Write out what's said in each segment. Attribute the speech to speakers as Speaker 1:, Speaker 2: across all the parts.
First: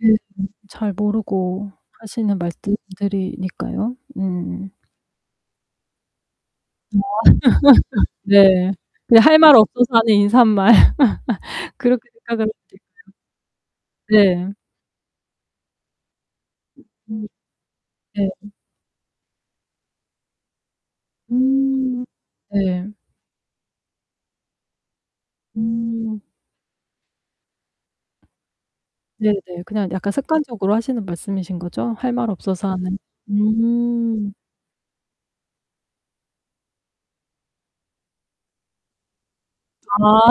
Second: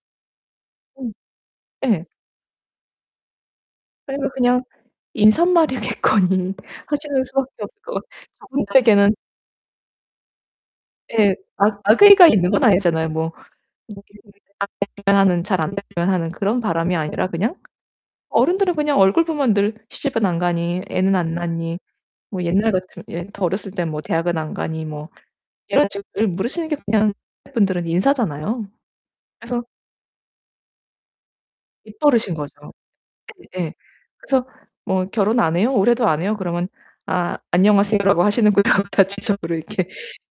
Speaker 1: 네네. 잘
Speaker 2: 음.
Speaker 1: 모르고
Speaker 2: 예.
Speaker 1: 하시는 말씀들이니까요.
Speaker 2: 아니 뭐 그냥
Speaker 1: 음.
Speaker 2: 인사말이겠거니
Speaker 1: 아.
Speaker 2: 하시는 수 밖에 없을 것 같아요.
Speaker 1: 네
Speaker 2: 저분들에게는
Speaker 1: 그냥 할 말 없어서 하는 인사말.
Speaker 2: 네, 악
Speaker 1: 그렇게
Speaker 2: 악의가
Speaker 1: 생각할
Speaker 2: 있는 건
Speaker 1: 수 도 [unintelligible]
Speaker 2: 아니잖아요. 뭐. [unintelligible]
Speaker 1: 네.
Speaker 2: 잘 안됐으면 하는 그런 바람이
Speaker 1: 음
Speaker 2: 아니라 그냥
Speaker 1: 네.
Speaker 2: 어른들은 그냥 얼굴 보면 늘 "시집은 안 가니, 애는 안 낳았니."
Speaker 1: 음
Speaker 2: 뭐 옛날
Speaker 1: 네.
Speaker 2: 같으면 더 어렸을 땐 뭐 "대학은 안 가니." 뭐 이런
Speaker 1: 음.
Speaker 2: 식으로 물으시는 게 그냥 분들은 인사잖아요.
Speaker 1: 네, 네.
Speaker 2: 그래서
Speaker 1: 그냥 약간 습관적으로 하시는 말씀이신거죠? 할 말 없어서
Speaker 2: 입버릇인거죠.
Speaker 1: 하는.
Speaker 2: 예
Speaker 1: 음.
Speaker 2: 그래서 "뭐 결혼 안 해요? 올해도 안 해요?" 그러면 아 '안녕하세요 라고 하시는구나.' 다 지적으로 이렇게
Speaker 1: 아.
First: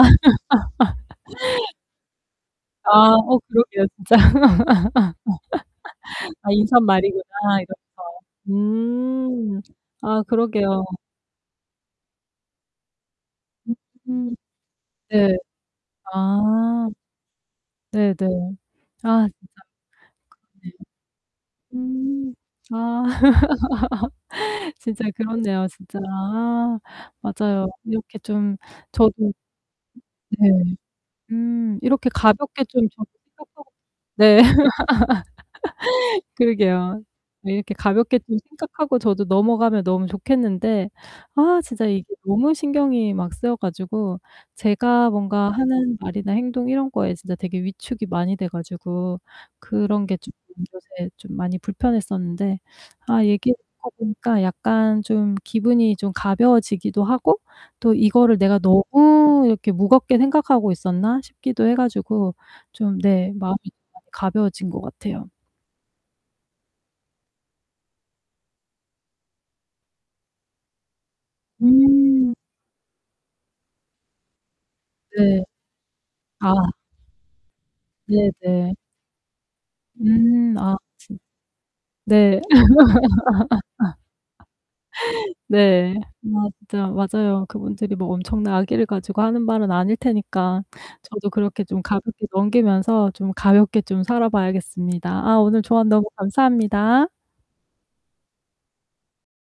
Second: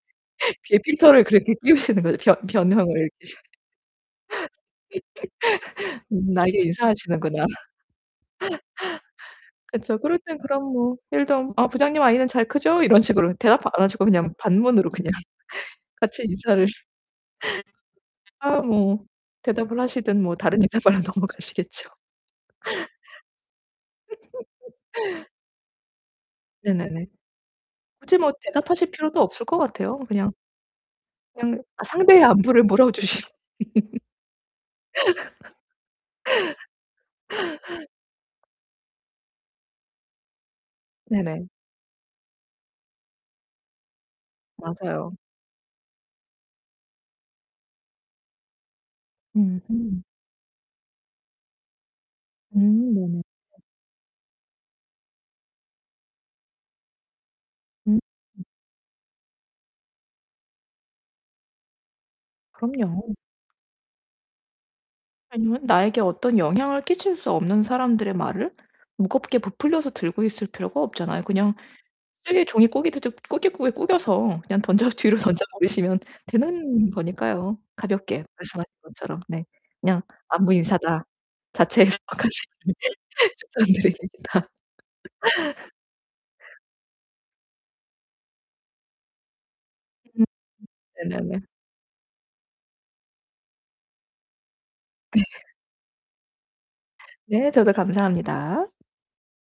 Speaker 2: 필터를 그렇게 끼우시는 거죠. 변 변형을
Speaker 1: 아 어 그러게요 진짜. '아,
Speaker 2: 나에게 인사하시는구나.
Speaker 1: 인사말이구나.'이러면서. 음.
Speaker 2: 그쵸. 그럴
Speaker 1: 아,
Speaker 2: 땐 그럼
Speaker 1: 그러게요.
Speaker 2: 뭐 일도 "부장님 아이는 잘 크죠?" 이런 식으로 대답
Speaker 1: 음
Speaker 2: 안 하시고 그냥
Speaker 1: 음.
Speaker 2: 반문으로 그냥
Speaker 1: 네.
Speaker 2: 같이 인사를
Speaker 1: 아. 네네.
Speaker 2: 아 뭐
Speaker 1: 아 진짜
Speaker 2: 대답을 하시든 뭐 다른
Speaker 1: 그러네요.
Speaker 2: 인터뷰로 넘어가시겠죠.
Speaker 1: 음 아. 진짜 그렇네요. 진짜 아
Speaker 2: 네네네.
Speaker 1: 맞아요.
Speaker 2: 굳이
Speaker 1: 이렇게
Speaker 2: 뭐
Speaker 1: 좀
Speaker 2: 대답하실 필요도
Speaker 1: 저도
Speaker 2: 없을 것 같아요. 그냥
Speaker 1: 네.
Speaker 2: 그냥
Speaker 1: 음 이렇게
Speaker 2: 상대의 안부를
Speaker 1: 가볍게 좀
Speaker 2: 물어 주시
Speaker 1: [unintelligible] 네. 네. 그러게요. 네. 이렇게 가볍게 좀 생각하고 저도 넘어가면 너무 좋겠는데
Speaker 2: 네 네.
Speaker 1: 아 진짜 이게 너무 신경이 막 쓰여 가지고 제가
Speaker 2: 맞아요.
Speaker 1: 뭔가 하는 말이나 행동 이런 거에 진짜 되게 위축이 많이 돼 가지고
Speaker 2: 음흠.
Speaker 1: 그런 게 좀 요새 좀 많이 불편했었는데
Speaker 2: 음. 네.
Speaker 1: 아 얘기하다 보니까 약간 좀 기분이 좀 가벼워지기도 하고 또
Speaker 2: 음.
Speaker 1: '이거를 내가 너무 이렇게 무겁게 생각하고 있었나.' 싶기도 해가지고 좀
Speaker 2: 그럼요.
Speaker 1: 네 마음이 가벼워진 것 같아요.
Speaker 2: 아니면 나에게 어떤 영향을 끼칠 수 없는 사람들의 말을 무겁게 부풀려서 들고 있을 필요가 없잖아요. 그냥
Speaker 1: 음.
Speaker 2: 쓰게 종이 꾸깃드디 꾸깃꾸깃 꾸겨서 그냥 던져 뒤로 던져
Speaker 1: 네.
Speaker 2: 버리시면
Speaker 1: 아.
Speaker 2: 되는 거니까요. 가볍게
Speaker 1: 네
Speaker 2: 말씀하신
Speaker 1: 네.
Speaker 2: 것처럼 네. 그냥 '안부
Speaker 1: 음 아.
Speaker 2: 인사다.'
Speaker 1: 네.
Speaker 2: 자체해석하시길 추천드립니다.
Speaker 1: 네. 맞아 맞아요. 그분들이 뭐 엄청난 악의를 가지고 하는 말은 아닐
Speaker 2: 음.
Speaker 1: 테니까
Speaker 2: 네 네
Speaker 1: 저도
Speaker 2: 네.
Speaker 1: 그렇게 좀 가볍게 넘기면서 좀 가볍게 좀 살아 봐야겠습니다.
Speaker 2: 네.
Speaker 1: 아 오늘 조언 너무 감사합니다.
Speaker 2: 네, 저도 감사합니다.